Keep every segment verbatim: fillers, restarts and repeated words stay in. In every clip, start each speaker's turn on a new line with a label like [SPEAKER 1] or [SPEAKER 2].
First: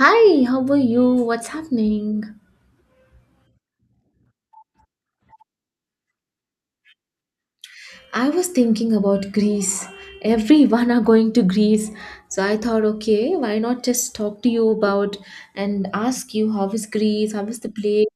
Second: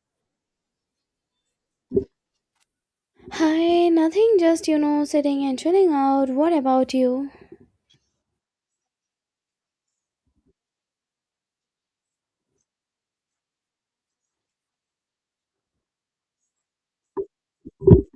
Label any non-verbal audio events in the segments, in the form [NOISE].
[SPEAKER 1] Hi, how are you? What's happening?
[SPEAKER 2] Hi, nothing, just you know, sitting and chilling out. What about you?
[SPEAKER 1] I was thinking about Greece. Everyone are going to Greece. So I thought, okay, why not just talk to you about and ask you how is Greece, how is the place,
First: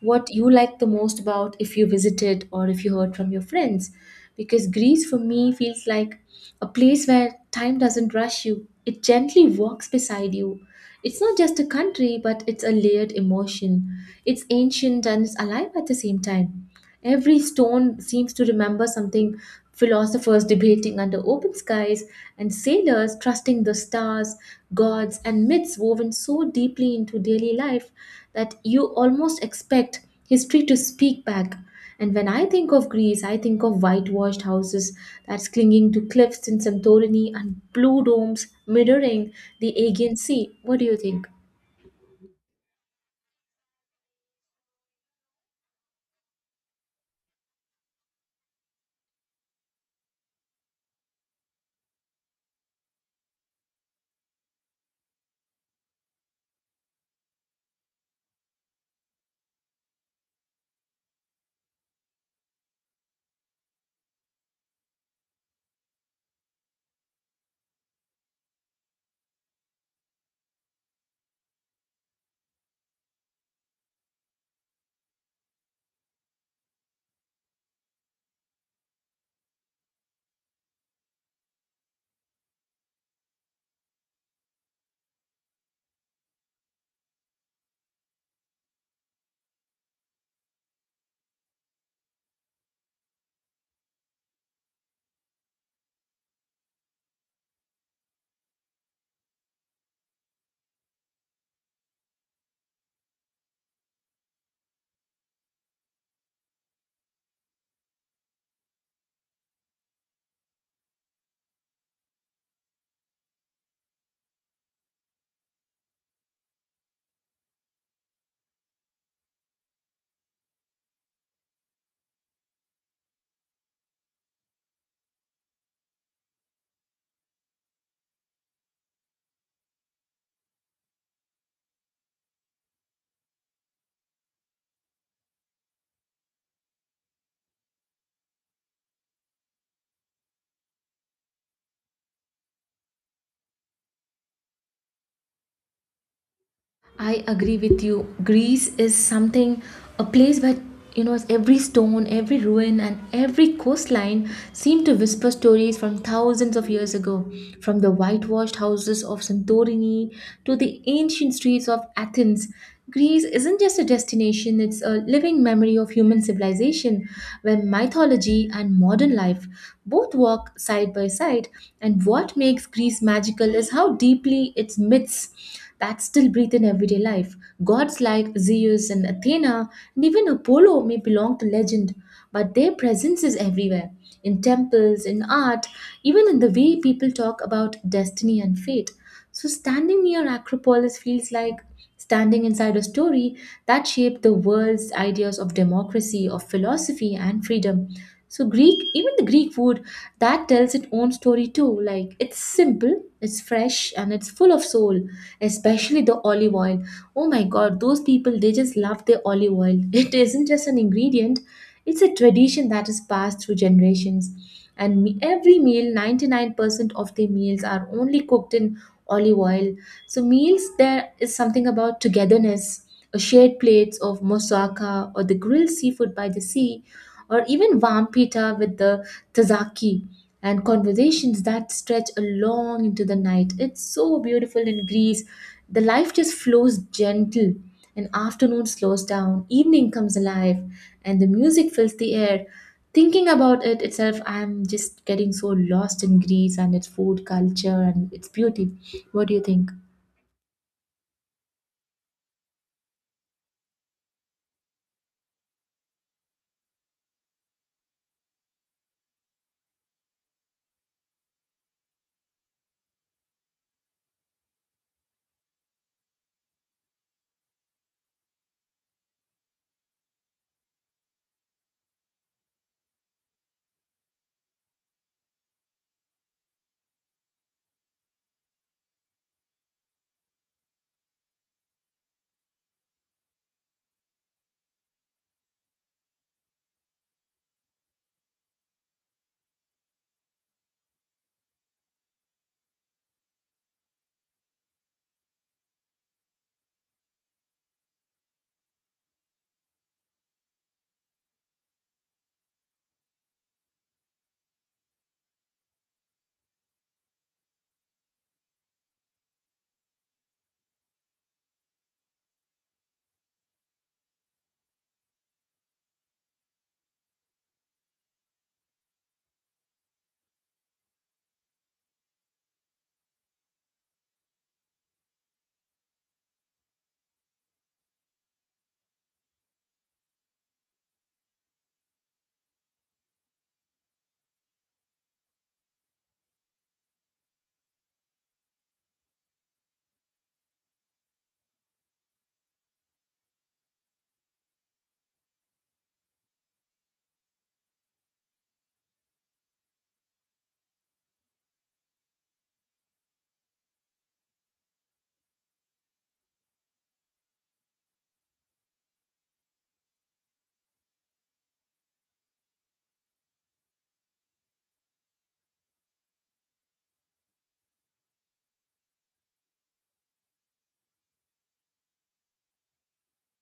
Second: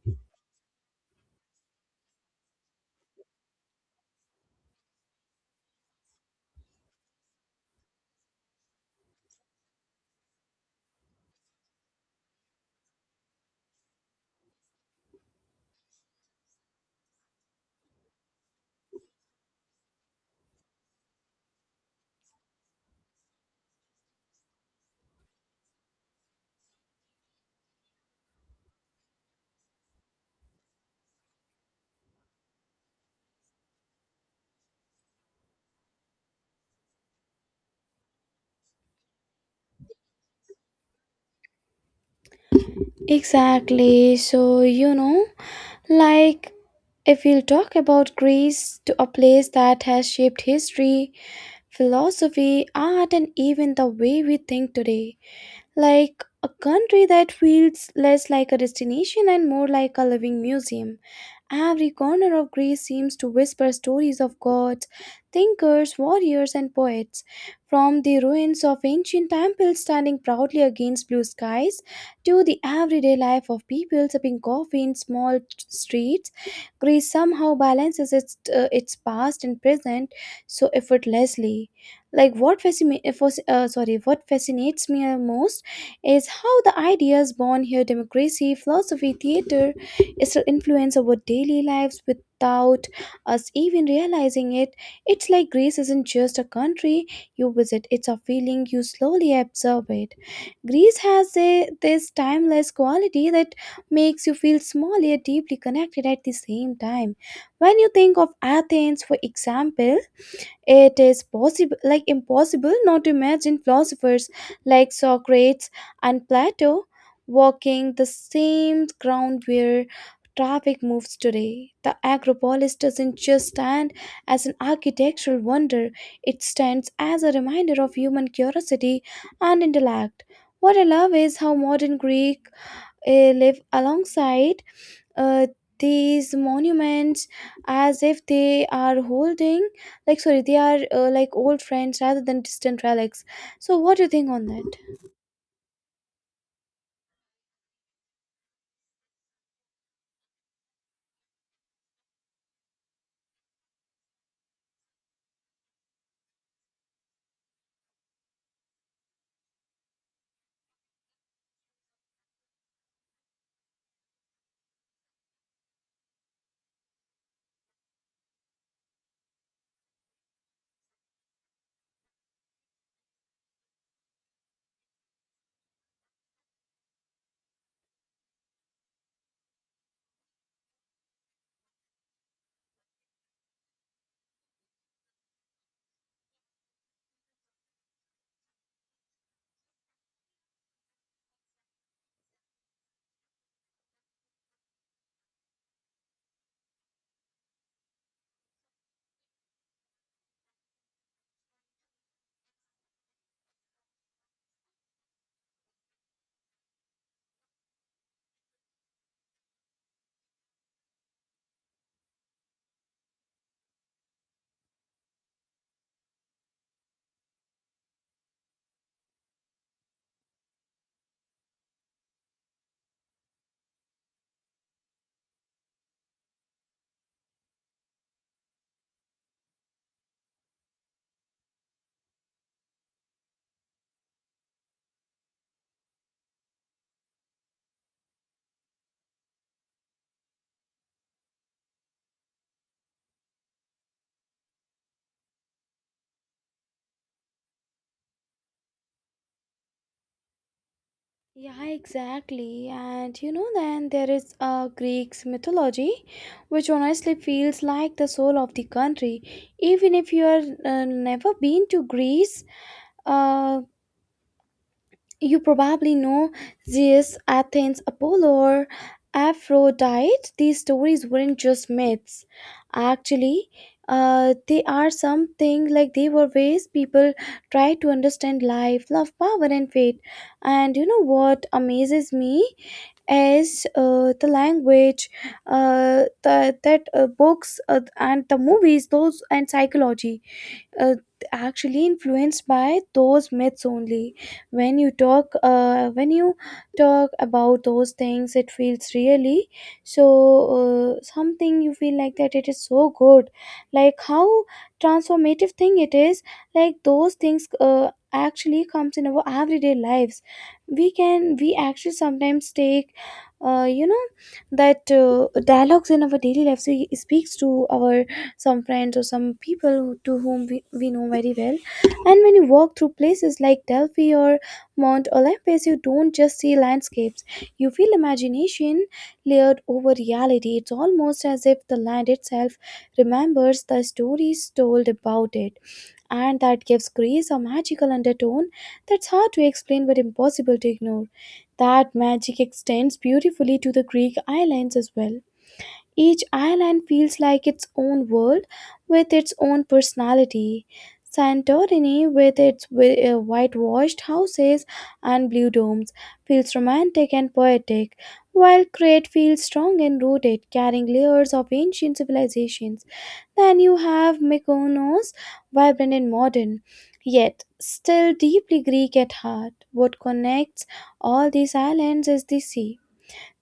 [SPEAKER 1] what you like the most about if you visited or if you heard from your friends. Because Greece for me feels like a place where time doesn't rush you. It gently walks beside you. It's not just a country, but it's a layered emotion. It's ancient and it's alive at the same time. Every stone seems to remember something philosophers debating under open skies, and sailors trusting the stars, gods, and myths woven so deeply into daily life that you almost expect history to speak back. And when I think of Greece, I think of whitewashed houses that's clinging to cliffs in Santorini and blue domes mirroring the Aegean Sea. What do you think?
[SPEAKER 2] Exactly. So, you know, like if we'll talk about Greece to a place that has shaped history, philosophy, art, and even the way we think today, like a country that feels less like a destination and more like a living museum. Every corner of Greece seems to whisper stories of gods, thinkers, warriors, and poets. From the ruins of ancient temples standing proudly against blue skies to the everyday life of people sipping coffee in small t- streets, Greece somehow balances its, uh, its past and present so effortlessly. Like what fascina- uh, fas- uh, sorry, what fascinates me most is how the ideas born here democracy, philosophy, theater, still influence our daily lives without us even realizing it. It's like Greece isn't just a country you visit, it's a feeling you slowly absorb it. Greece has a, this timeless quality that makes you feel small yet deeply connected at the same time. When you think of Athens, for example, it is possible, like impossible, not to imagine philosophers like Socrates and Plato walking the same ground where traffic moves today. The Acropolis doesn't just stand as an architectural wonder, it stands as a reminder of human curiosity and intellect. What I love is how modern Greek eh, live alongside uh, these monuments as if they are holding like sorry they are uh, like old friends rather than distant relics. So what do you think on that?
[SPEAKER 1] I agree with you. Greece is something, a place where you know every stone, every ruin, and every coastline seem to whisper stories from thousands of years ago. From the whitewashed houses of Santorini to the ancient streets of Athens, Greece isn't just a destination, it's a living memory of human civilization where mythology and modern life both walk side by side. And what makes Greece magical is how deeply its myths that still breathe in everyday life. Gods like Zeus and Athena and even Apollo may belong to legend, but their presence is everywhere in temples, in art, even in the way people talk about destiny and fate. So standing near Acropolis feels like standing inside a story that shaped the world's ideas of democracy, of philosophy, and freedom. So Greek, even the Greek food, that tells its own story too. Like it's simple, it's fresh, and it's full of soul especially the olive oil. Oh my god, those people they just love their olive oil. [LAUGHS] It isn't just an ingredient, it's a tradition that is passed through generations. And me- every meal, ninety-nine percent of their meals are only cooked in olive oil. So meals there is something about togetherness or shared plates of moussaka or the grilled seafood by the sea, or even warm pita with the tzatziki and conversations that stretch along into the night. It's so beautiful in Greece. The life just flows gentle. And afternoon slows down, evening comes alive, and the music fills the air. Thinking about it itself, I'm just getting so lost in Greece and its food culture and its beauty. What do you think?
[SPEAKER 2] Yeah, exactly, and you know then there is a Greek's mythology which honestly feels like the soul of the country, even if you are uh, never been to Greece. uh, You probably know Zeus, Athens, Apollo, or Aphrodite. These stories weren't just myths. Actually, uh, they are something like they were ways people tried to understand life, love, power, and fate. And you know what amazes me is uh, the language, uh, the, that uh, books uh, and the movies, those and psychology, uh, actually influenced by those myths only. When you talk uh, when you talk about those things it feels really so, uh, something you feel like that it is so good, like how transformative thing it is, like those things uh, actually comes in our everyday lives. We can we actually sometimes take, uh, you know that uh, dialogues in our daily lives we speaks to our some friends or some people to whom we, we know very well. And when you walk through places like Delphi or Mount Olympus, you don't just see landscapes, you feel imagination layered over reality. It's almost as if the land itself remembers the stories told about it, and that gives grace a magical undertone that's hard to explain but impossible to ignore. That magic extends beautifully to the Greek islands as well. Each island feels like its own world with its own personality. Santorini, with its wi- uh, whitewashed houses and blue domes, feels romantic and poetic, while Crete feels strong and rooted, carrying layers of ancient civilizations. Then you have Mykonos, vibrant and modern, yet still deeply Greek at heart. What connects all these islands is the sea,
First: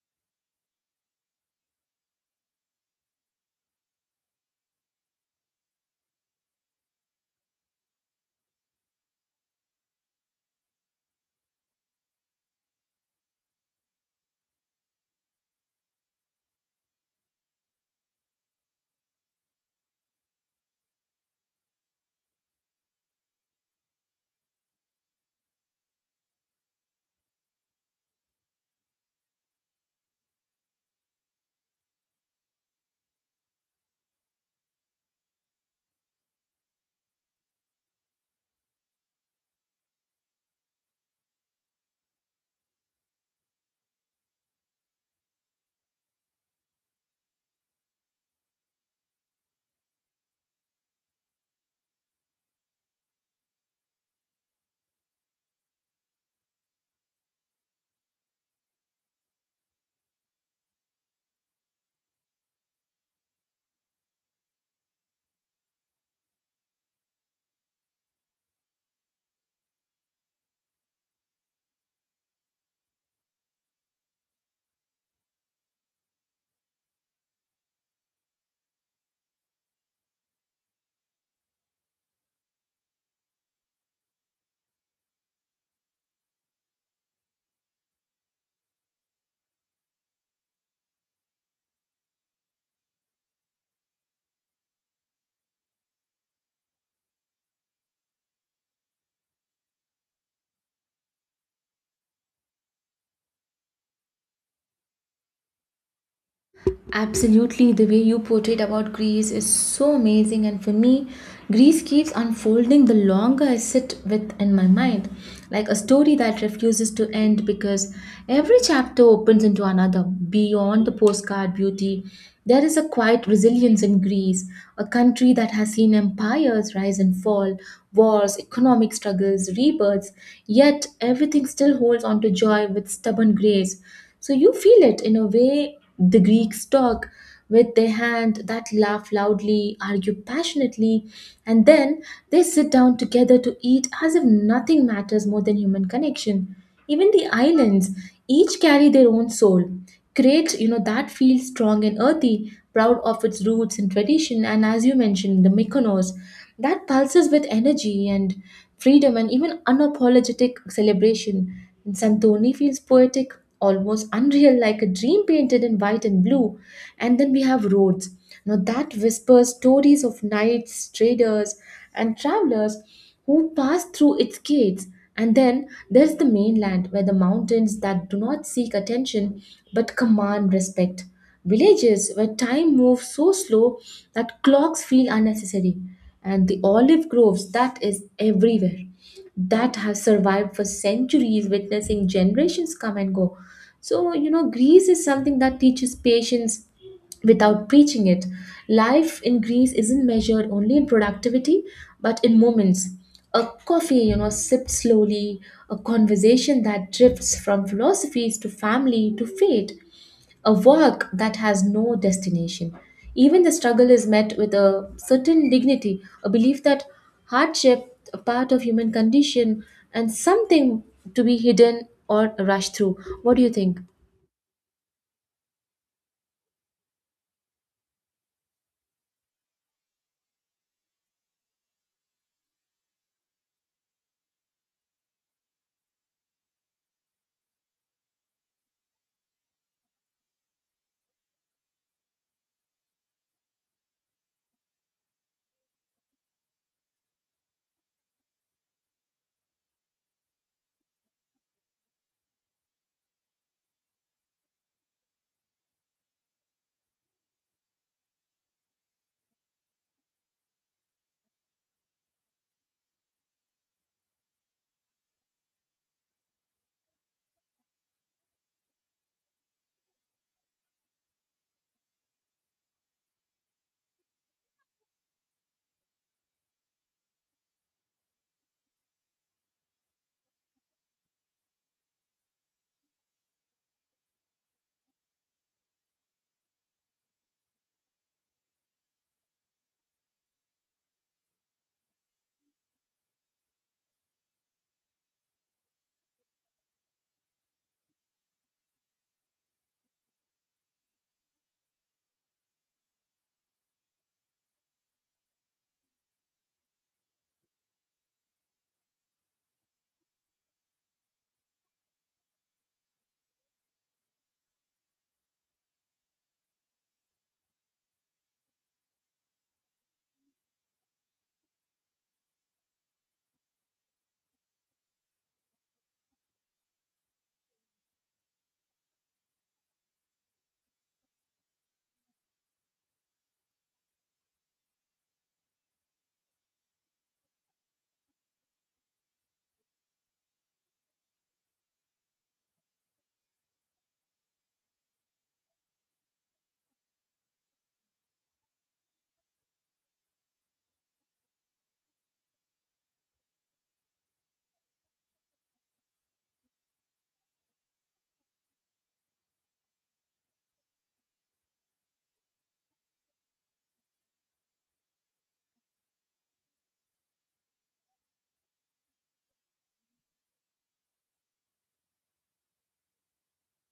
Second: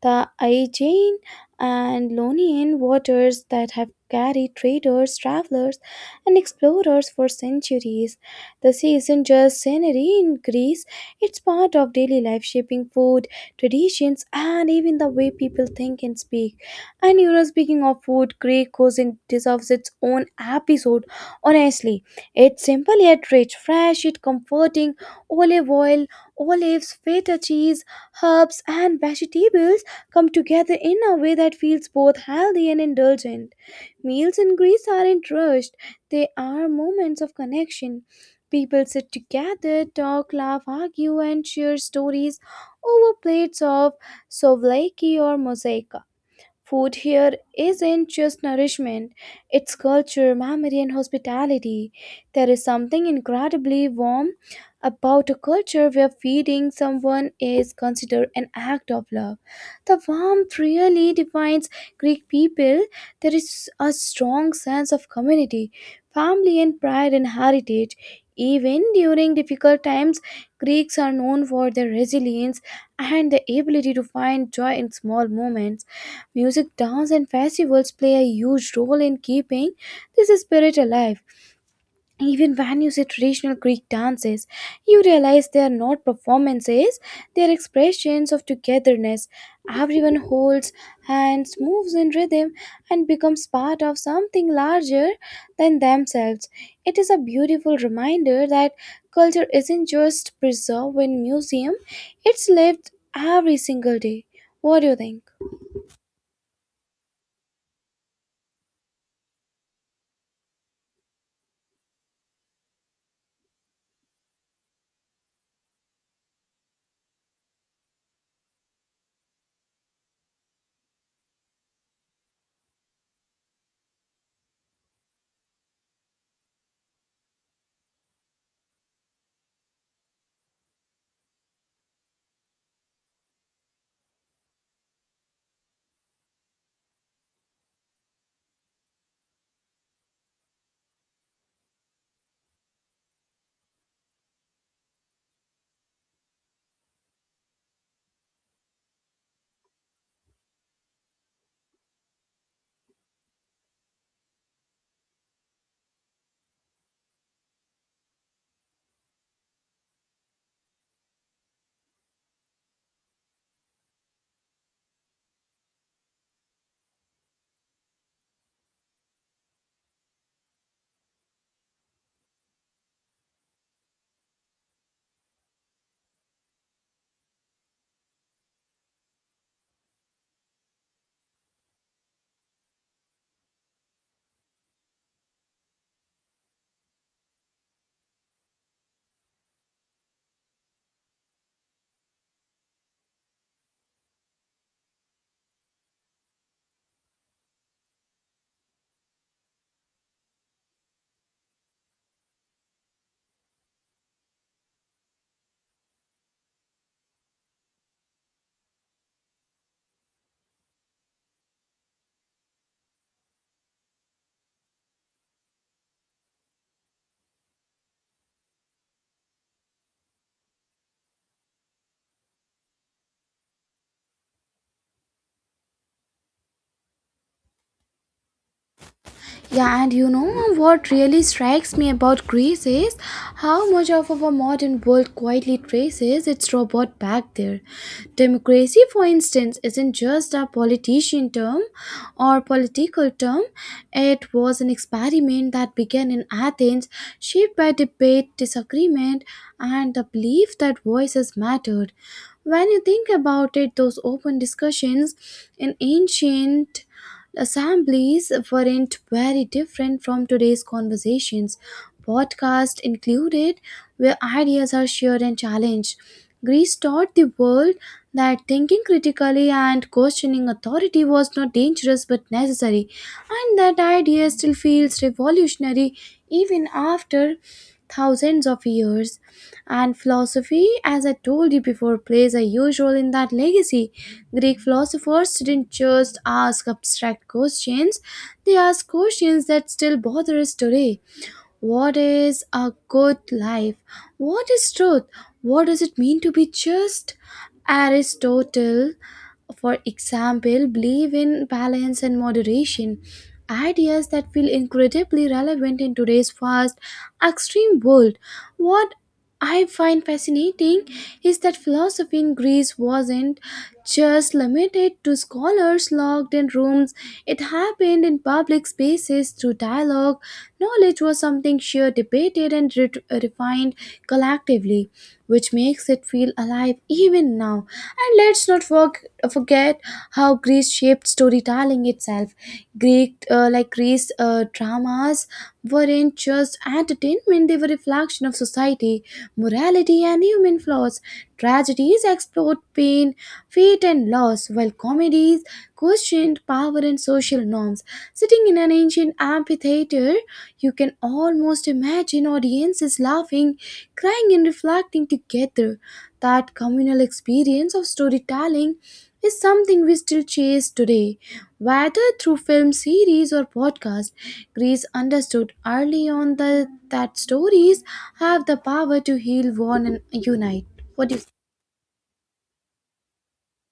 [SPEAKER 2] the Aegean and Ionian waters that have carried traders, travelers, and explorers for centuries. The sea isn't just scenery in Greece, it's part of daily life, shaping food, traditions, and even the way people think and speak. And you know, speaking of food, Greek cuisine deserves its own episode. Honestly, it's simple yet rich, fresh yet comforting. Olive oil, olives, feta cheese, herbs, and vegetables come together in a way that feels both healthy and indulgent. Meals in Greece aren't rushed, they are moments of connection. People sit together, talk, laugh, argue, and share stories over plates of souvlaki or mosaic. Food here isn't just nourishment, it's culture, memory, and hospitality. There is something incredibly warm about a culture where feeding someone is considered an act of love. The warmth really defines Greek people. There is a strong sense of community, family, and pride in heritage. Even during difficult times, Greeks are known for their resilience and the ability to find joy in small moments. Music, dance, and festivals play a huge role in keeping this spirit alive. Even when you see traditional Greek dances, you realize they are not performances, they are expressions of togetherness. Everyone holds hands, moves in rhythm, and becomes part of something larger than themselves. It is a beautiful reminder that culture isn't just preserved in museum, it's lived every single day. What do you think?
[SPEAKER 1] Absolutely, the way you portrayed about Greece is so amazing, and for me, Greece keeps unfolding the longer I sit with in my mind, like a story that refuses to end because every chapter opens into another. Beyond the postcard beauty, there is a quiet resilience in Greece, a country that has seen empires rise and fall, wars, economic struggles, rebirths, yet everything still holds on to joy with stubborn grace. So you feel it in a way the Greeks talk with their hand that laugh loudly, argue passionately, and then they sit down together to eat as if nothing matters more than human connection. Even the islands, each carry their own soul. Create, you know, that feels strong and earthy, proud of its roots and tradition, and as you mentioned, the Mykonos, that pulses with energy and freedom and even unapologetic celebration. Santoni feels poetic, almost unreal, like a dream painted in white and blue. And then we have roads. Now that whispers stories of knights, traders, and travelers who passed through its gates. And then there's the mainland, where the mountains that do not seek attention but command respect. Villages where time moves so slow that clocks feel unnecessary. And the olive groves that is everywhere that have survived for centuries, witnessing generations come and go. So, you know, Greece is something that teaches patience without preaching it. Life in Greece isn't measured only in productivity, but in moments. A coffee, you know, sipped slowly, a conversation that drifts from philosophies to family to fate a work that has no destination. Even the struggle is met with a certain dignity, a belief that hardship, a part of human condition, and something to be hidden or rushed through. What do you think?
[SPEAKER 2] Yeah, and you know what really strikes me about Greece is how much of our modern world quietly traces its robot back there. Democracy, for instance, isn't just a politician term or political term, it was an experiment that began in Athens, shaped by debate, disagreement, and the belief that voices mattered. When you think about it, those open discussions in ancient assemblies weren't very different from today's conversations, podcast included, where ideas are shared and challenged. Greece taught the world that thinking critically and questioning authority was not dangerous but necessary, and that idea still feels revolutionary even after thousands of years. And philosophy, as I told you before, plays a huge role in that legacy. Greek philosophers didn't just ask abstract questions, they asked questions that still bother us today. What is a good life? What is truth? What does it mean to be just? Aristotle, for example, believe in balance and moderation, ideas that feel incredibly relevant in today's fast, extreme world. What I find fascinating is that philosophy in Greece wasn't just limited to scholars locked in rooms. It happened in public spaces through dialogue. Knowledge was something shared, debated, and ret- refined collectively, which makes it feel alive even now. And let's not forg- forget how Greece shaped storytelling itself. Greek, uh, like Greece uh, dramas, weren't just entertainment, they were reflection of society, morality, and human flaws. Tragedies explored pain, fate, and loss, while comedies questioned power and social norms. Sitting in an ancient amphitheater, you can almost imagine audiences laughing, crying, and reflecting together. That communal experience of storytelling is something we still chase today, whether through film series or podcast. Greece understood early on the, that stories have the power to heal, warn, and unite. What do you?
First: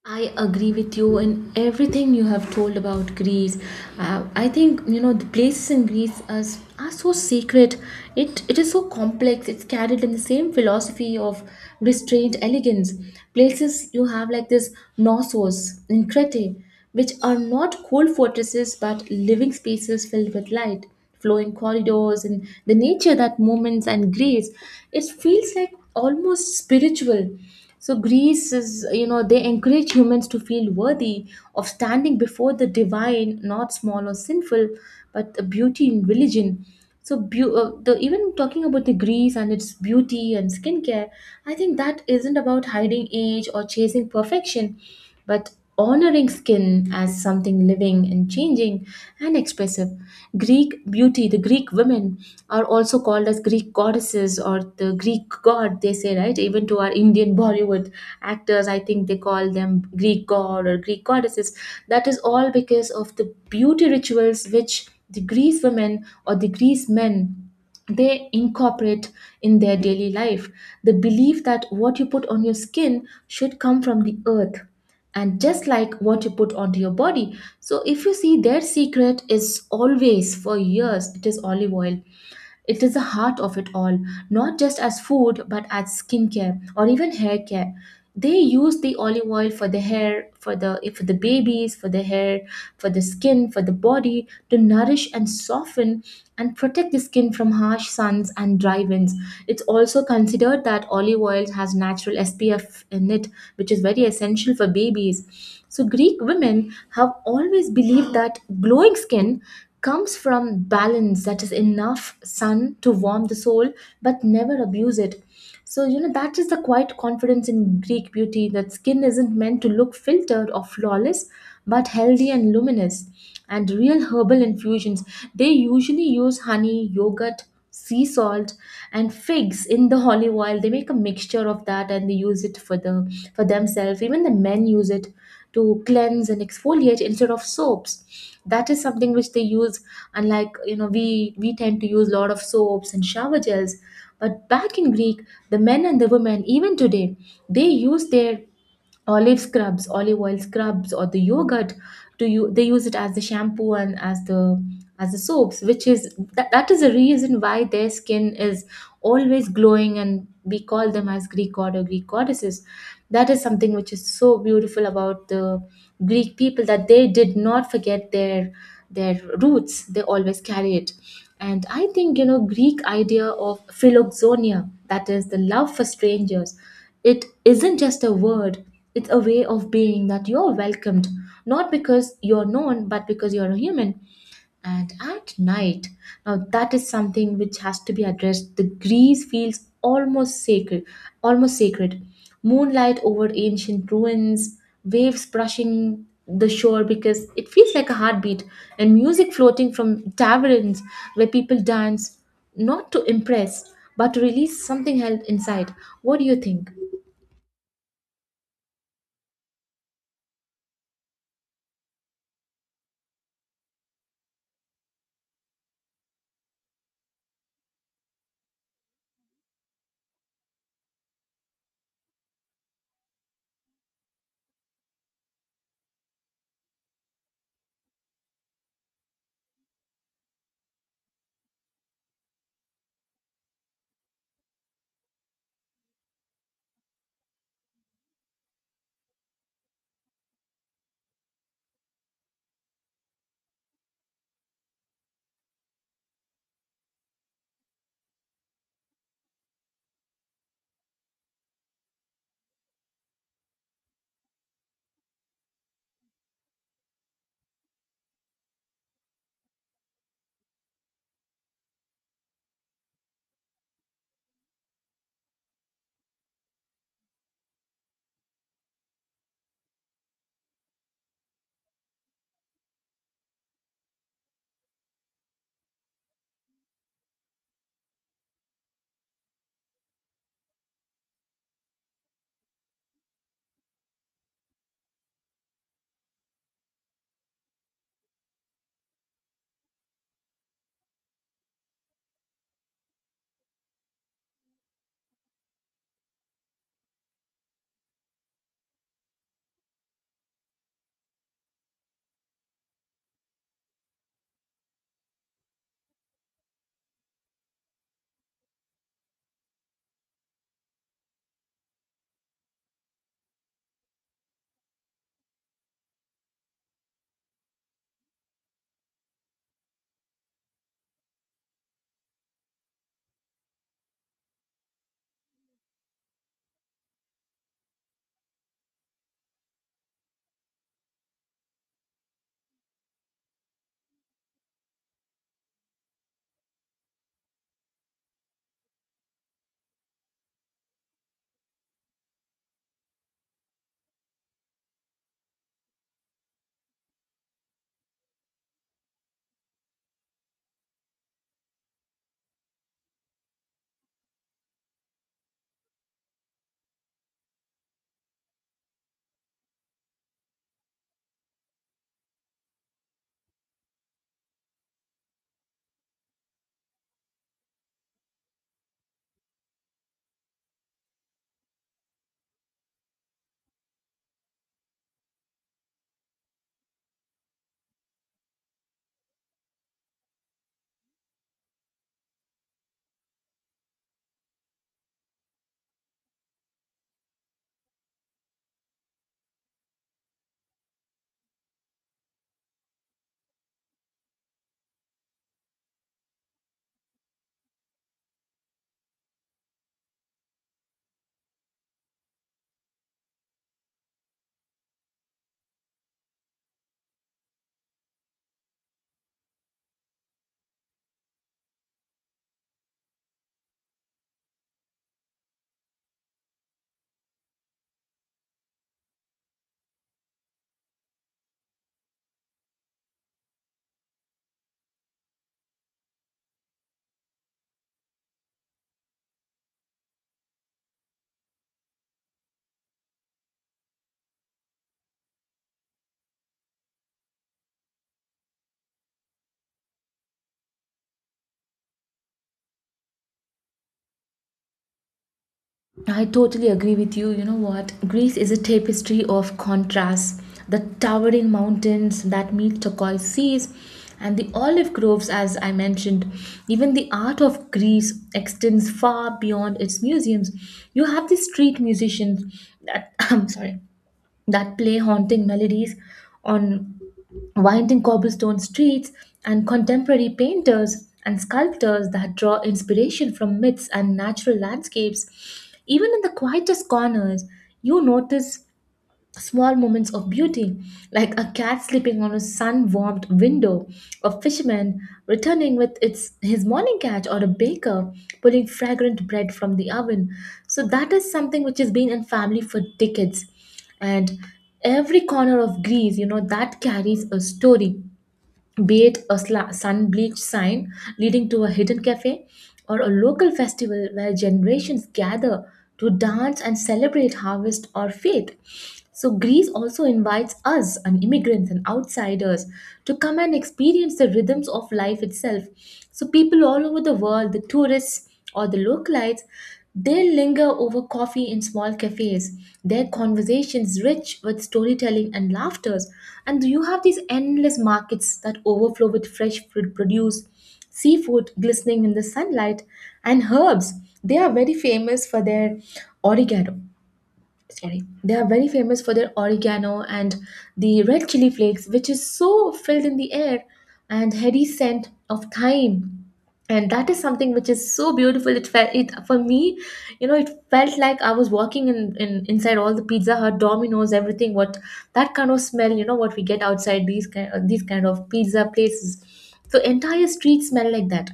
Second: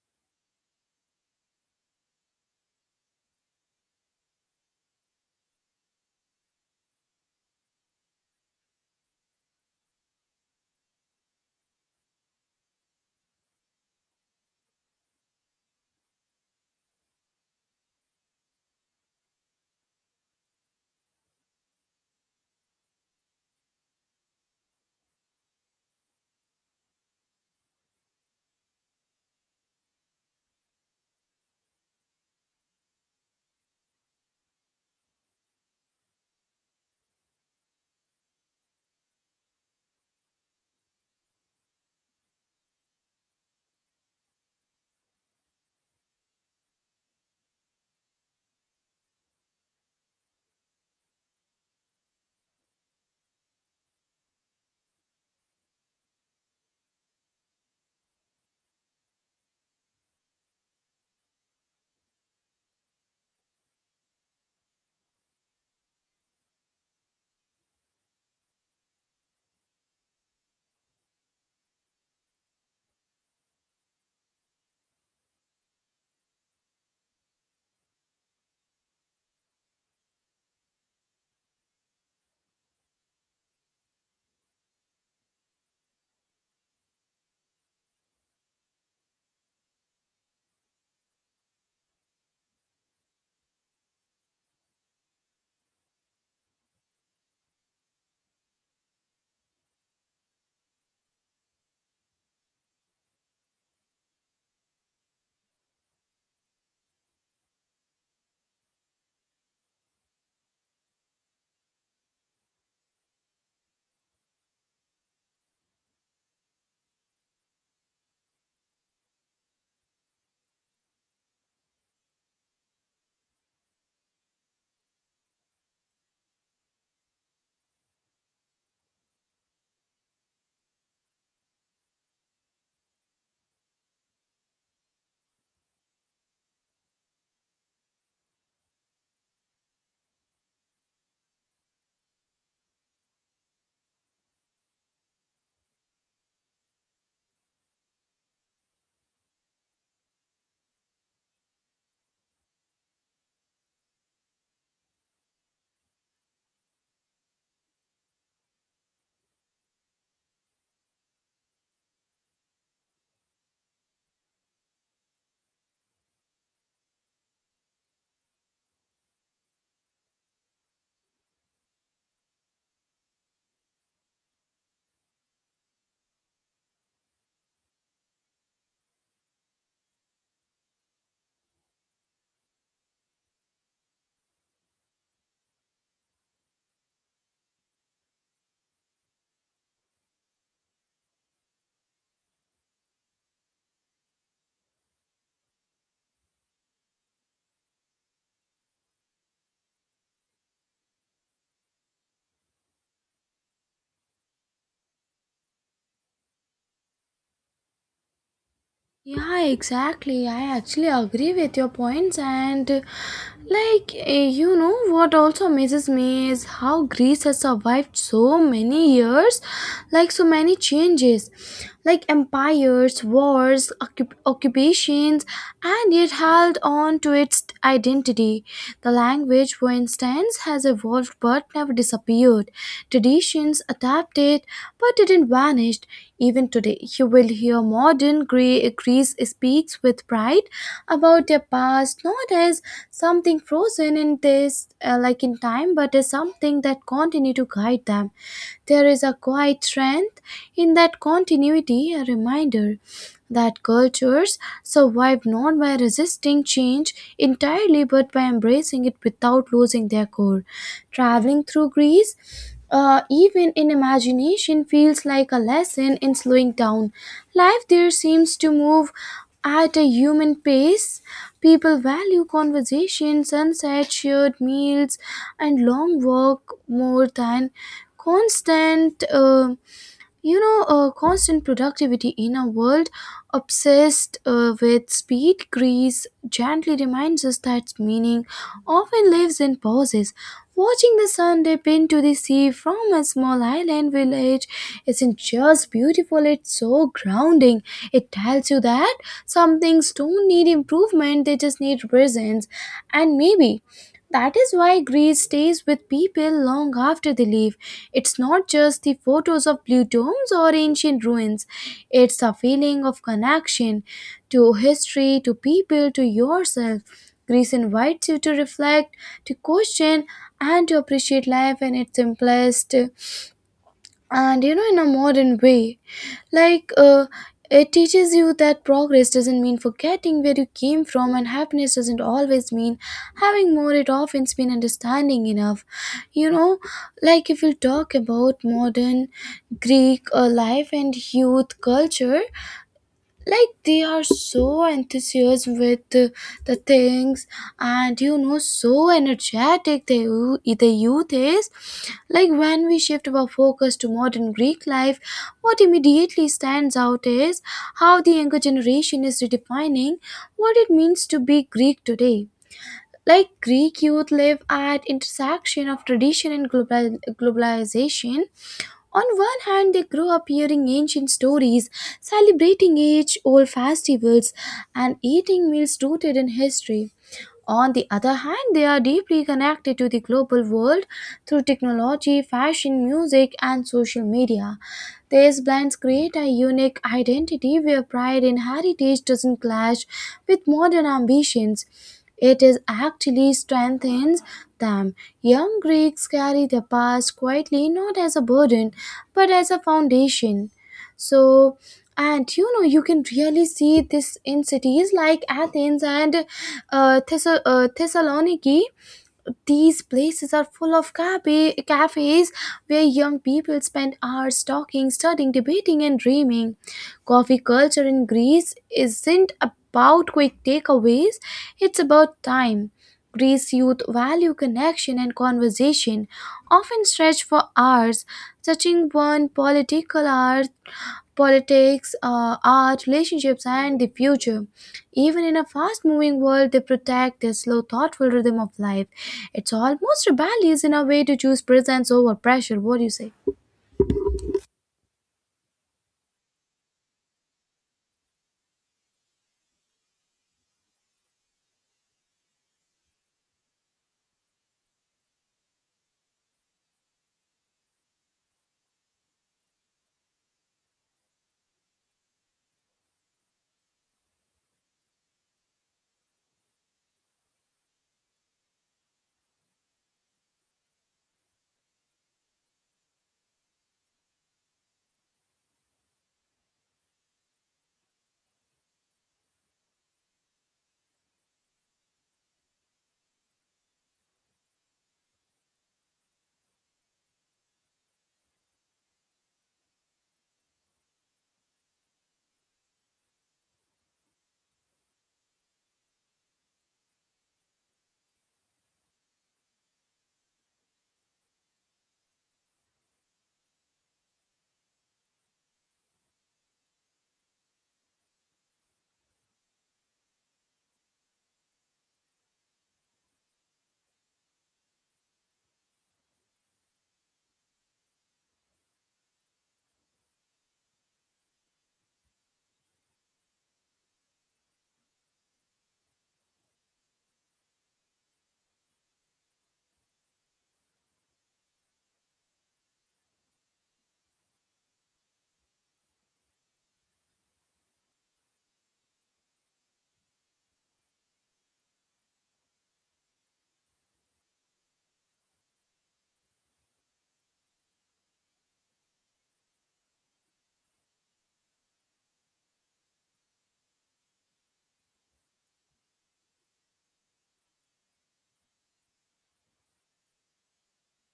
[SPEAKER 1] I agree with you in everything you have told about Greece. Uh, I think you know the places in Greece are, s- are so sacred. It it is so complex. It's carried in the same philosophy of restrained elegance. Places you have like this Knossos in Crete, which are not cold fortresses but living spaces filled with light, flowing corridors, and the nature that moments and grace. It feels like almost spiritual. So Greece is, you know, they encourage humans to feel worthy of standing before the divine, not small or sinful, but the beauty in religion. So beau- uh, the Even talking about the Greece and its beauty and skincare, I think that isn't about hiding age or chasing perfection, but honoring skin as something living and changing and expressive. Greek beauty, the Greek women are also called as Greek goddesses or the Greek god, they say, right? Even to our Indian Bollywood actors, I think they call them Greek god or Greek goddesses. That is all because of the beauty rituals which the Greece women or the Greece men they incorporate in their daily life the belief that what you put on your skin should come from the earth and just like what you put onto your body so if you see their secret is always for years it is olive oil it is the heart of it all, not just as food but as skincare or even hair care. They use the olive oil for the hair, for the for the babies, for the hair, for the skin, for the body to nourish and soften and protect the skin from harsh suns and dry winds. It's also considered that olive oil has natural S P F in it, which is very essential for babies so, Greek women have always believed that glowing skin comes from balance, that is, enough sun to warm the soul but never abuse it. So, you know, that is the quiet confidence in Greek beauty that skin isn't meant to look filtered or flawless but healthy and luminous. And real herbal infusions, they usually use honey, yogurt, sea salt and figs in the olive oil they make a mixture of that and they use it for the for themselves even the men use it to cleanse and exfoliate instead of soaps that is something which they use unlike you know we we tend to use a lot of soaps and shower gels but back in greek the men and the women even today they use their olive scrubs, olive oil scrubs, or the yogurt. To you, they use it as the shampoo and as the as the soaps, which is that, that is the reason why their skin is always glowing, and we call them as Greek god or Greek goddesses. That is something which is so beautiful about the Greek people that they did not forget their their roots. They always carry it, and I think you know Greek idea of philoxonia, that is the love for strangers it isn't just a word, it's a way of being that you're welcomed, not because you're known, but because you're a human. And at night, now that is something which has to be addressed. The grease feels almost sacred, almost sacred. Moonlight over ancient ruins, waves brushing the shore because it feels like a heartbeat, and music floating from taverns where people dance, not to impress, but to release something held inside. What do you think?
[SPEAKER 2] Yeah, exactly. I actually agree with your points, and uh, like eh, you know, what also amazes me is how Greece has survived so many years, like so many changes, like empires, wars, occup- occupations, and yet held on to its identity. The language, for instance, has evolved but never disappeared. Traditions adapted but didn't vanish vanished. Even today, you will hear modern Gre- Greece speaks with pride about their past, not as something frozen in this, uh, like in time, but as something that continue to guide them. There is a quiet strength in that continuity, a reminder that cultures survive not by resisting change entirely but by embracing it without losing their core. Traveling through Greece, uh, even in imagination feels like a lesson in slowing down. Life there seems to move at a human pace. People value conversation, sunset, shared meals, and long walk more than constant. Uh, you know uh, constant productivity in a world obsessed uh, with speed, grease gently reminds us that meaning often lives in pauses, watching the sun dip into the sea from a small island village isn't just beautiful, it's so grounding. It tells you that some things don't need improvement, they just need presence. And maybe that is why Greece stays with people long after they leave. It's not just the photos of blue domes or ancient ruins, it's a feeling of connection to history, to people, to yourself. Greece invites you to reflect, to question, and to appreciate life in its simplest. And you know, in a modern way, like uh, it teaches you that progress doesn't mean forgetting where you came from, and happiness doesn't always mean having more, it often means understanding enough. You know, like if you talk about modern Greek uh, life and youth culture, like they are so enthusiastic with uh, the things, and you know so energetic the, yo- the youth is. Like when we shift our focus to modern Greek life, what immediately stands out is how the younger generation is redefining what it means to be Greek today. Like Greek youth live at intersection of tradition and global, globalization. On one hand, they grow up hearing ancient stories, celebrating age old festivals, and eating meals rooted in history. On the other hand, they are deeply connected to the global world through technology, fashion, music, and social media. These blends create a unique identity where pride in heritage doesn't clash with modern ambitions. It is actually strengthens them. Young Greeks carry their past quietly, not as a burden, but as a foundation. So, and you know, you can really see this in cities like Athens and uh, Thessa- uh, Thessaloniki. These places are full of cafe- cafes where young people spend hours talking, studying, debating, and dreaming. Coffee culture in Greece isn't about quick takeaways, it's about time. Greece youth value connection and conversation, often stretch for hours, touching one political hour politics, uh, art, relationships, and the future. Even in a fast moving world, they protect the slow, thoughtful rhythm of life. It's almost rebellious in a way to choose presence over pressure. What do you say?
[SPEAKER 1] I totally agree with you. You know what? Greece is a tapestry of contrasts. The towering mountains that meet turquoise seas and the olive groves, as I mentioned. Even the art of Greece extends far beyond its museums. You have the street musicians that, [LAUGHS] [CLEARS THROAT] I'm sorry, that play haunting melodies on winding cobblestone streets, and contemporary painters and sculptors that draw inspiration from myths and natural landscapes. Even in the quietest corners, you notice small moments of beauty, like a cat sleeping on a sun-warmed window, a fisherman returning with its his morning catch, or a baker pulling fragrant bread from the oven. So that is something which has been in family for decades, and every corner of Greece, you know, that carries a story be it a sla- sun bleached sign leading to a hidden cafe or a local festival where generations gather to dance and celebrate harvest or faith. So, Greece also invites us, and immigrants and outsiders, to come and experience the rhythms of life itself. So, people all over the world, the tourists, or the localites, they linger over coffee in small cafes, their conversations rich with storytelling and laughters. And you have these endless markets that overflow with fresh fruit produce, seafood glistening in the sunlight, and herbs. They are very famous for their oregano sorry they are very famous for their oregano and the red chili flakes which is so filled in the air and heady scent of thyme, and that is something which is so beautiful it felt it for me. you know it felt like I was walking in, in inside all the Pizza Hut, Domino's, everything. What that kind of smell, you know what we get outside these kind, these kind of pizza places. So entire streets smell like that.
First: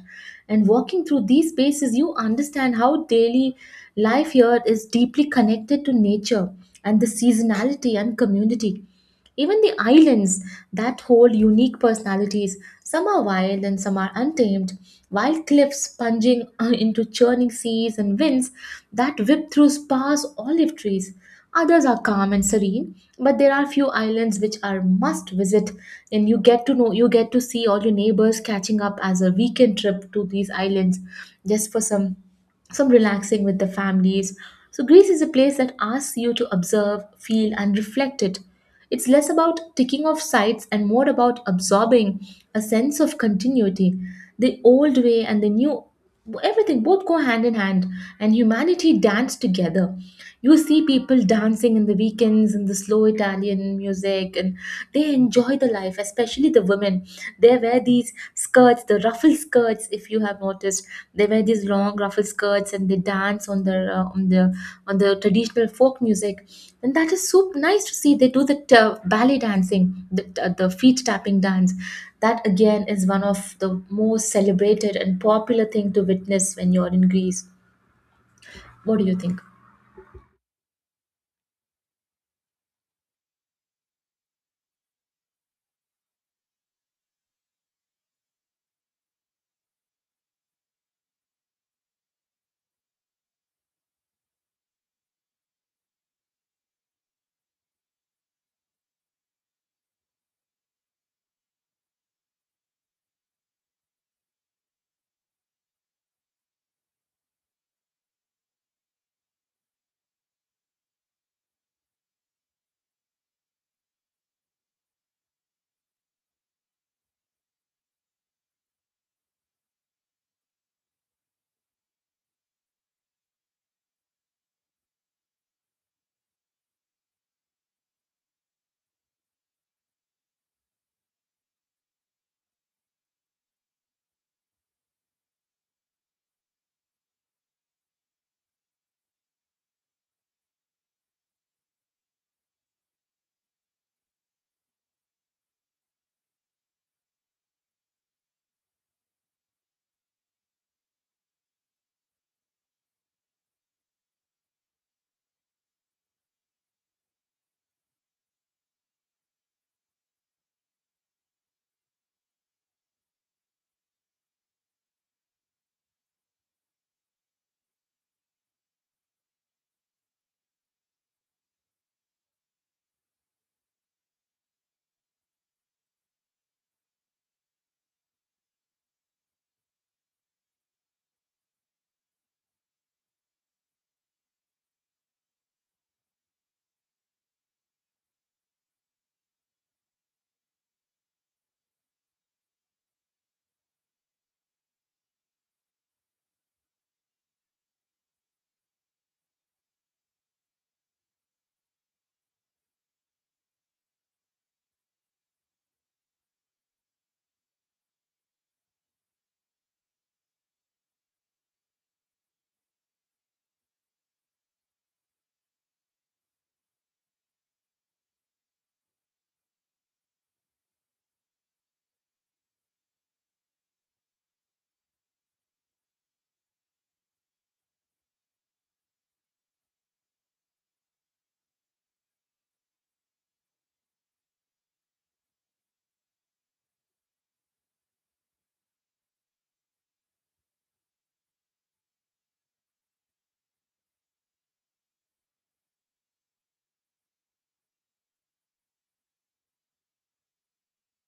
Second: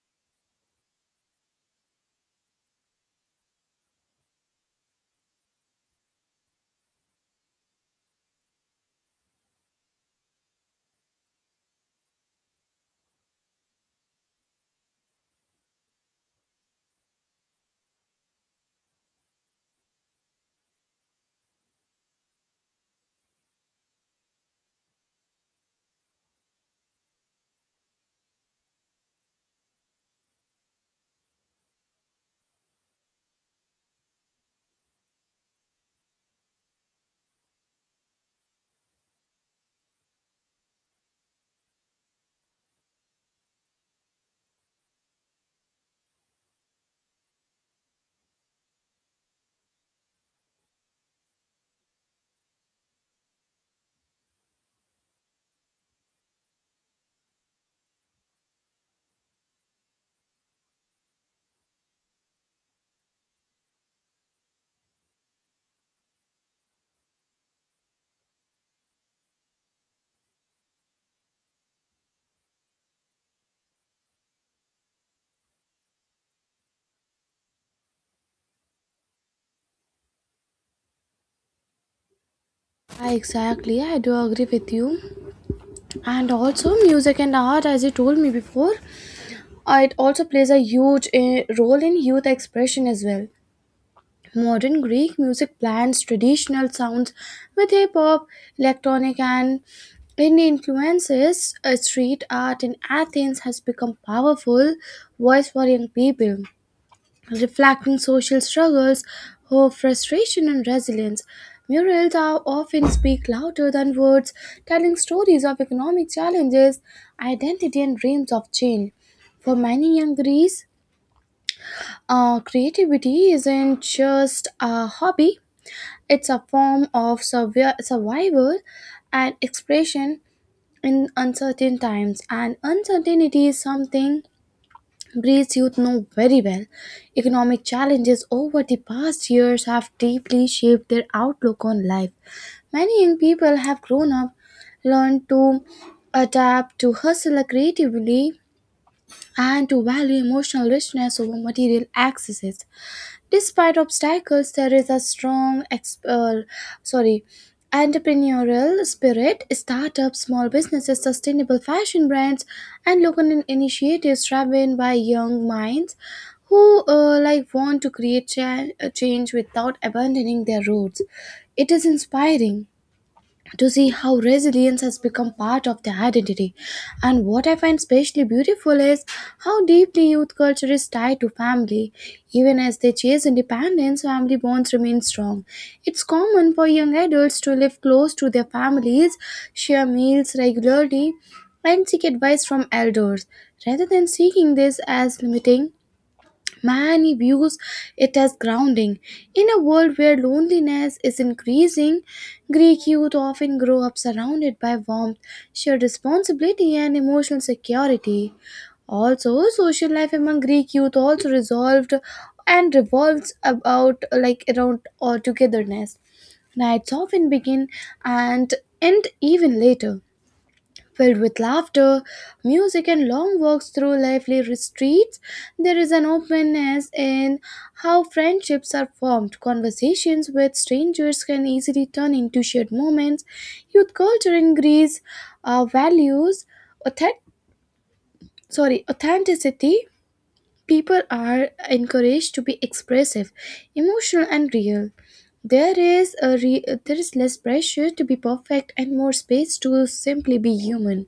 [SPEAKER 1] And walking through these spaces you understand how daily life here is deeply connected to nature and the seasonality and community. Even the islands that hold unique personalities. Some are wild and some are untamed. Wild cliffs plunging [LAUGHS] uh, into churning seas and winds that whip through sparse olive trees. Others are calm and serene, but there are few islands which are must visit. And you get to know, you get to see all your neighbors catching up as a weekend trip to these islands just for some some relaxing with the families. So Greece is a place that asks you to observe, feel and reflect it. It's less about ticking off sites and more about absorbing a sense of continuity. The old way and the new, everything both go hand in hand, and humanity dance together. You see people dancing in the weekends in the slow Italian music, and they enjoy the life, especially the women. They wear these skirts, the ruffled skirts. If you have noticed, they wear these long ruffled skirts and they dance on the uh, on the on the traditional folk music, and that is so nice to see. They do the uh, ballet dancing, the uh, the feet tapping dance. That again is one of the most celebrated and popular thing to witness when you're in Greece. What do you think?
[SPEAKER 2] I exactly, I do agree with you. And also, music and art, as you told me before, uh, it also plays a huge uh, role in youth expression as well. Modern Greek music blends traditional sounds with hip hop, electronic, and Indian influences. Uh, Street art in Athens has become powerful voice for young people, reflecting social struggles, hope, frustration, and resilience. Murals are often speak louder than words, telling stories of economic challenges, identity, and dreams of change. For many young Greeks, uh, creativity isn't just a hobby, it's a form of survi- survival and expression in uncertain times, and uncertainty is something Breeze youth know very well. Economic challenges over the past years have deeply shaped their outlook on life. Many young people have grown up, learned to adapt, to hustle creatively, and to value emotional richness over material excesses. Despite obstacles, there is a strong ex- uh, sorry entrepreneurial spirit. Startups, small businesses, sustainable fashion brands, and local in- initiatives driven by young minds who uh, like want to create cha- a change without abandoning their roots. It is inspiring to see how resilience has become part of their identity. And what I find especially beautiful is how deeply youth culture is tied to family. Even as they chase independence, family bonds remain strong. It's common for young adults to live close to their families, share meals regularly, and seek advice from elders. Rather than seeing this as limiting, many views it as grounding. In a world where loneliness is increasing, Greek youth often grow up surrounded by warmth, shared responsibility, and emotional security. Also, social life among Greek youth also resolved and revolves about like around or togetherness. Nights often begin and end even later, filled with laughter, music, and long walks through lively streets. There is an openness in how friendships are formed. Conversations with strangers can easily turn into shared moments. Youth culture in Greece uh, values authentic, sorry, authenticity. People are encouraged to be expressive, emotional, and real. There is a re- there is less pressure to be perfect and more space to simply be human.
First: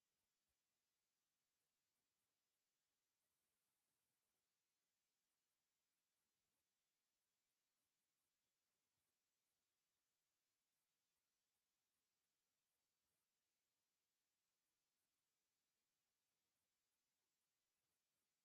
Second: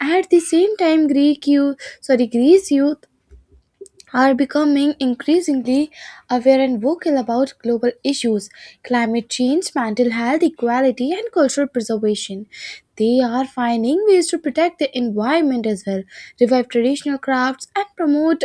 [SPEAKER 2] At the same time, Greek you sorry Greece youth are becoming increasingly aware and vocal about global issues: climate change, mental health, equality, and cultural preservation. They are finding ways to protect the environment as well, revive traditional crafts, and promote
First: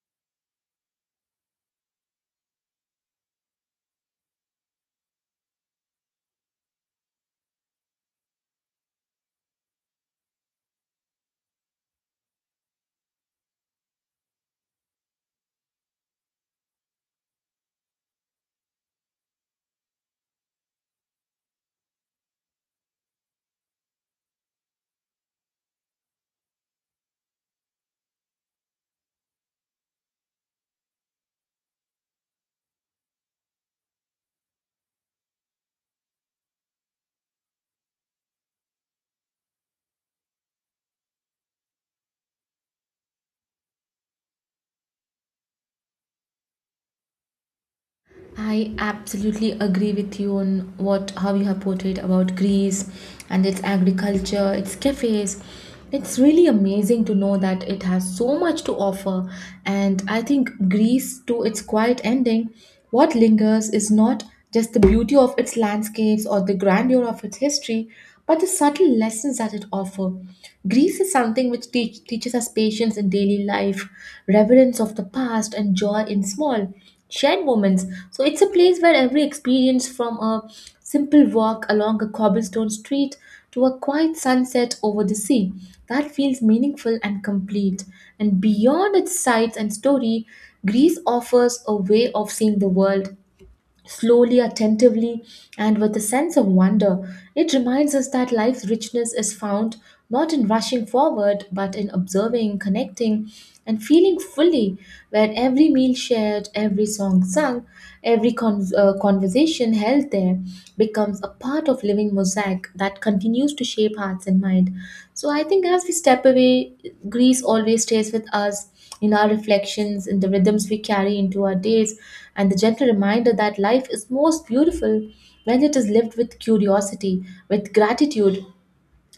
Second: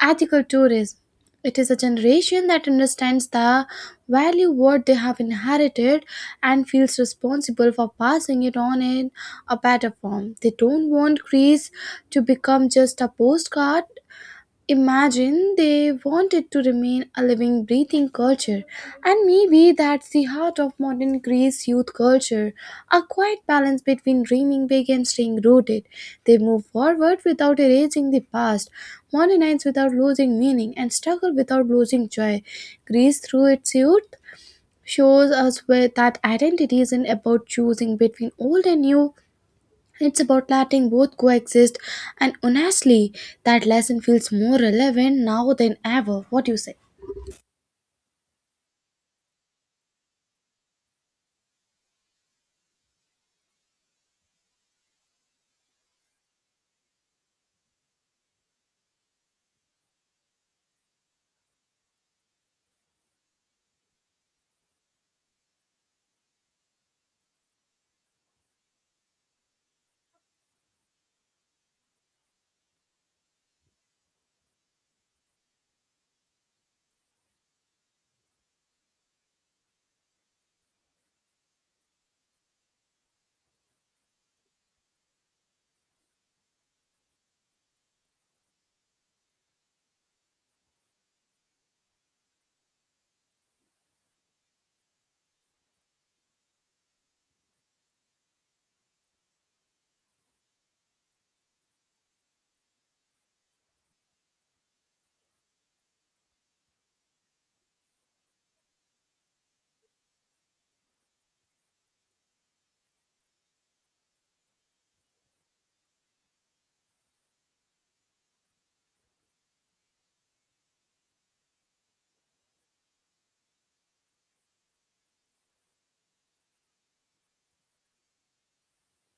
[SPEAKER 2] ethical tourism. It is a generation that understands the value what they have inherited and feels responsible for passing it on in a better form. They don't want Greece to become just a postcard. Imagine they wanted to remain a living, breathing culture, and maybe that's the heart of modern Greece youth culture, a quiet balance between dreaming big and staying rooted. They move forward without erasing the past, modernize without losing meaning, and struggle without losing joy. Greece, through its youth, shows us where that identity isn't about choosing between old and new, it's about letting both coexist, and honestly, that lesson feels more relevant now than ever. What do you say?
[SPEAKER 1] I absolutely agree with you on what how you have portrayed about Greece and its agriculture, its cafes. It's really amazing to know that it has so much to offer. And I think Greece, to its quiet ending, what lingers is not just the beauty of its landscapes or the grandeur of its history, but the subtle lessons that it offers. Greece is something which teach, teaches us patience in daily life, reverence of the past, and joy in small shared moments. So it's a place where every experience, from a simple walk along a cobblestone street to a quiet sunset over the sea, that feels meaningful and complete. And beyond its sights and story, Greece offers a way of seeing the world slowly, attentively, and with a sense of wonder. It reminds us that life's richness is found not in rushing forward, but in observing, connecting, and feeling fully, where every meal shared, every song sung, every con- uh, conversation held there becomes a part of living mosaic that continues to shape hearts and mind. So I think as we step away, Greece always stays with us in our reflections, in the rhythms we carry into our days, and the gentle reminder that life is most beautiful when it is lived with curiosity, with gratitude,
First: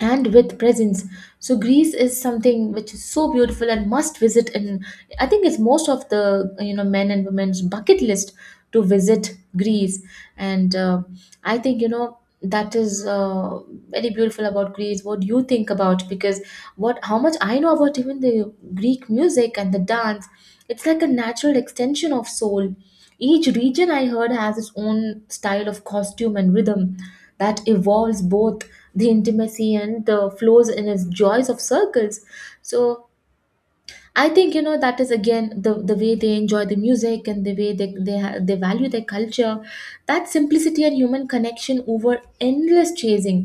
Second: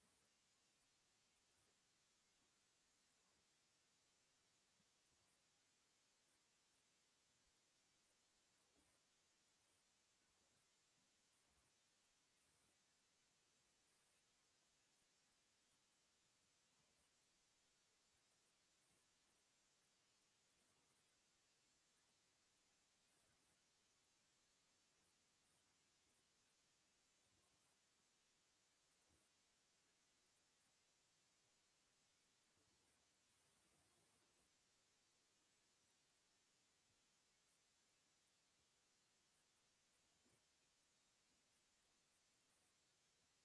[SPEAKER 1] and with presents. So Greece is something which is so beautiful and must visit. And I think it's most of the you know men and women's bucket list to visit Greece. And uh, I think you know that is uh, very beautiful about Greece. What do you think about? Because what how much I know about even the Greek music and the dance, it's like a natural extension of soul. Each region I heard has its own style of costume and rhythm that evolves both the intimacy and the flows in its joys of circles. So I think you know that is again the the way they enjoy the music and the way they they, ha- they value their culture, that simplicity and human connection over endless chasing.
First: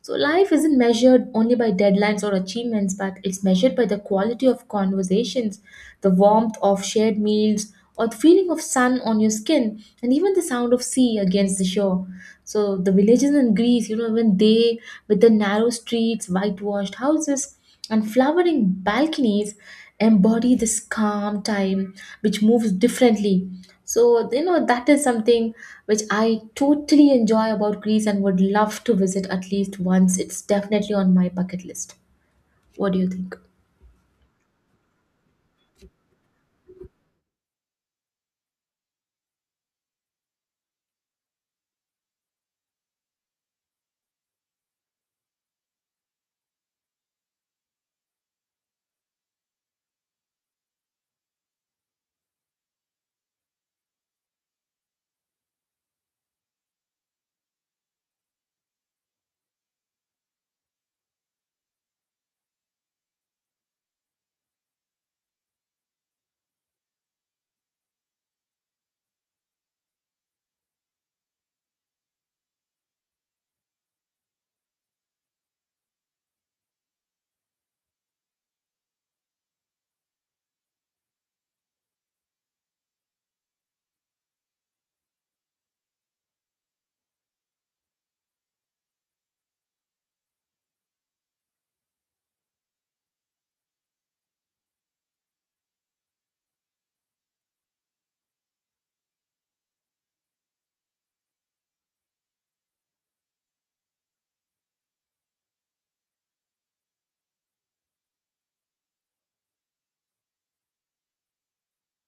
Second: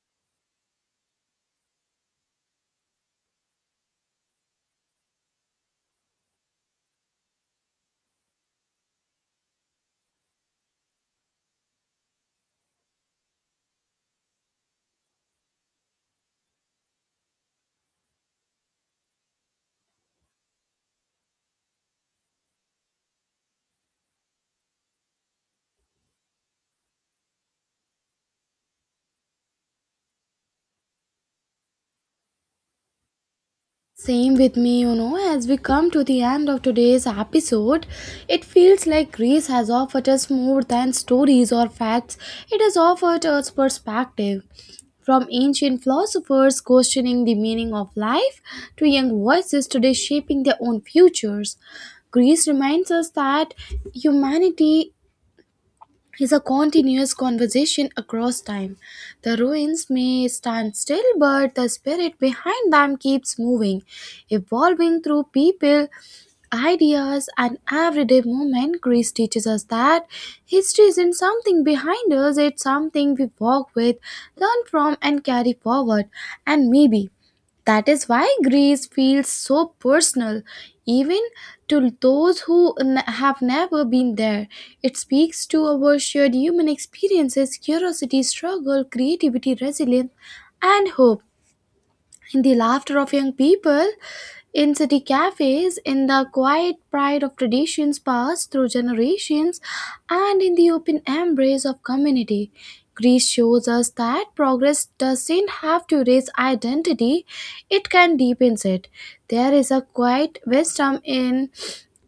[SPEAKER 1] So life isn't measured only by deadlines or achievements, but it's measured by the quality of conversations, the warmth of shared meals, or the feeling of sun on your skin, and even the sound of sea against the shore. So the villages in Greece, you know, when they with the narrow streets, whitewashed houses, and flowering balconies embody this calm time which moves differently. So, you know, that is something which I totally enjoy about Greece and would love to visit at least once. It's definitely on my bucket list. What do you think?
[SPEAKER 2] Same with me, you know, as we come to the end of today's episode, it feels like Greece has offered us more than stories or facts, it has offered us perspective. From ancient philosophers questioning the meaning of life to young voices today shaping their own futures, Greece reminds us that humanity is a continuous conversation across time. The ruins may stand still, but the spirit behind them keeps moving, evolving through people, ideas, and everyday movement. Greece teaches us that history isn't something behind us, it's something we walk with, learn from, and carry forward. And maybe that is why Greece feels so personal, even to those who n- have never been there. It speaks to our shared human experiences, curiosity, struggle, creativity, resilience, and hope, the laughter of young people in city cafes, in the quiet pride of traditions passed through generations, and in the open embrace of community. Greece shows us that progress doesn't have to erase identity, it can deepen it. There is a quiet wisdom in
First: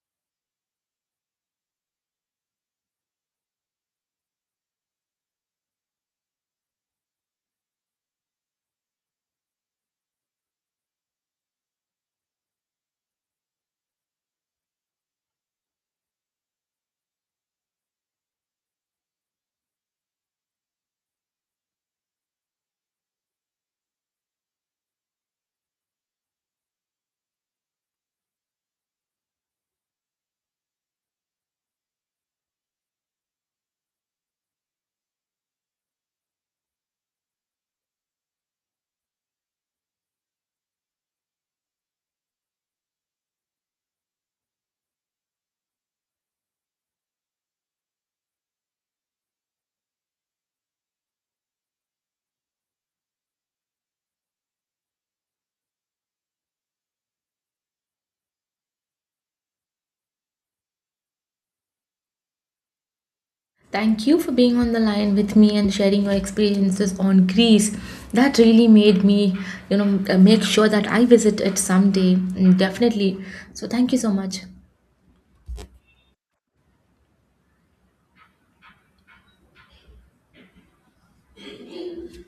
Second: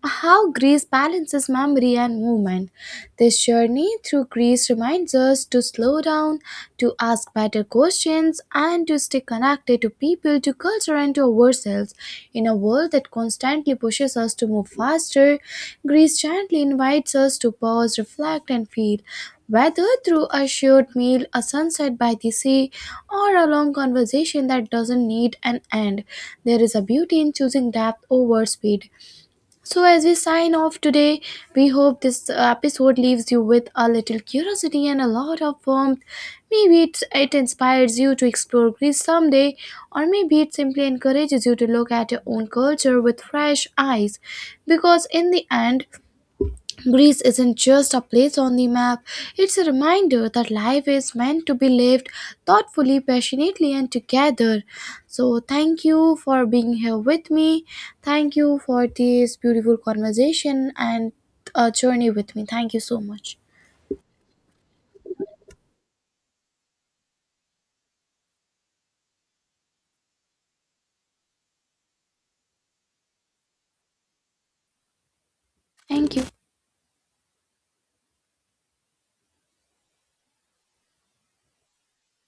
[SPEAKER 2] how Greece balances memory and movement. This journey through Greece reminds us to slow down, to ask better questions, and to stay connected to people, to culture, and to ourselves. In a world that constantly pushes us to move faster, Greece gently invites us to pause, reflect, and feel. Whether through a shared meal, a sunset by the sea, or a long conversation that doesn't need an end, there is a beauty in choosing depth over speed. So, as we sign off today, we hope this episode leaves you with a little curiosity and a lot of warmth. Maybe it, it inspires you to explore Greece someday, or maybe it simply encourages you to look at your own culture with fresh eyes. Because in the end, Greece isn't just a place on the map, it's a reminder that life is meant to be lived thoughtfully, passionately, and together. So, thank you for being here with me. Thank you for this beautiful conversation and a journey with me. Thank you so much.
[SPEAKER 1] Thank you for being on the line with me and sharing your experiences on Greece. That really made me, you know, make sure that I visit it someday. Mm, definitely. So, thank you so much.
[SPEAKER 2] Thank you.